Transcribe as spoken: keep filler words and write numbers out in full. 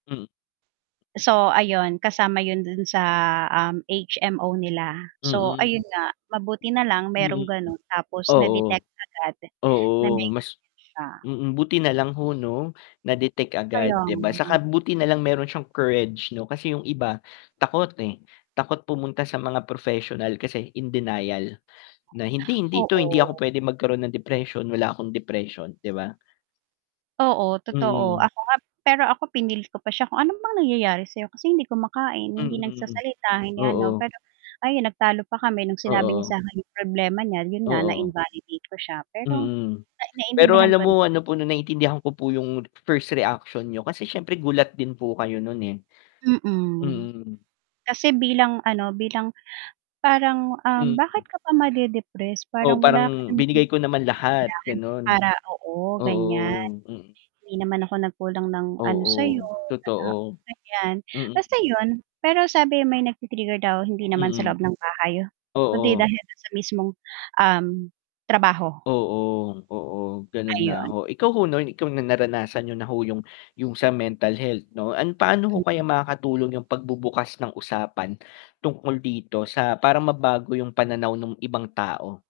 Mm. So ayun kasama yun dun sa, um, H-M-O nila, so Mm. ayun nga, mabuti nalang merong Mm, ganon tapos oo. na-detect agad na Oo, may ganyan mas s'ya. mm, buti nalang ho, 'no, na-detect agad, Kaya 'di ba, saka nga. buti nalang meron siyang courage, 'no, kasi yung iba takot, eh, takot pumunta sa mga professional kasi in denial, na, "Hindi, hindi ito hindi ako Oo. pwede magkaroon ng depression, wala akong depression.", 'di ba? Oo, totoo, Mm. ako nga pero ako pinilit ko pa siya kung ano bang nangyayari sayo, kasi hindi kumakain, hindi Mm, nagsasalita, hindi ano oo. pero ayun, nagtalo pa kami nung sinabi niya Oo. sakin yung problema niya, yun nga Oo. na-invalidate ko siya pero Mm, na pero naiintindihan alam ko. mo ano po, 'no, naiintindihan ko po yung first reaction niyo kasi syempre gulat din po kayo nun, eh. Mm, Mm. kasi bilang, ano, bilang parang, um, bakit Mm. ka pa made-depress Oo, parang wala ka parang namang binigay ko dahilan naman lahat, ganon. para oo, ganyan, Oo, mm. hindi naman ako nagkulang ng, ano, sayo, Oo, ah, totoo, ganyan, basta mm. yun pero sabi may nagti-trigger daw hindi naman sa Mm, loob ng bahay kundi oo. dahil sa mismong, um, trabaho. Oo, oo. Ganun nga Ayon. ho, ikaw ho, 'no, ikaw na naranasan nyo na ho 'yung yung sa mental health 'no, an paano ho Mm. kaya makakatulong yung pagbubukas ng usapan tungkol dito sa para mabago yung pananaw nung ibang tao?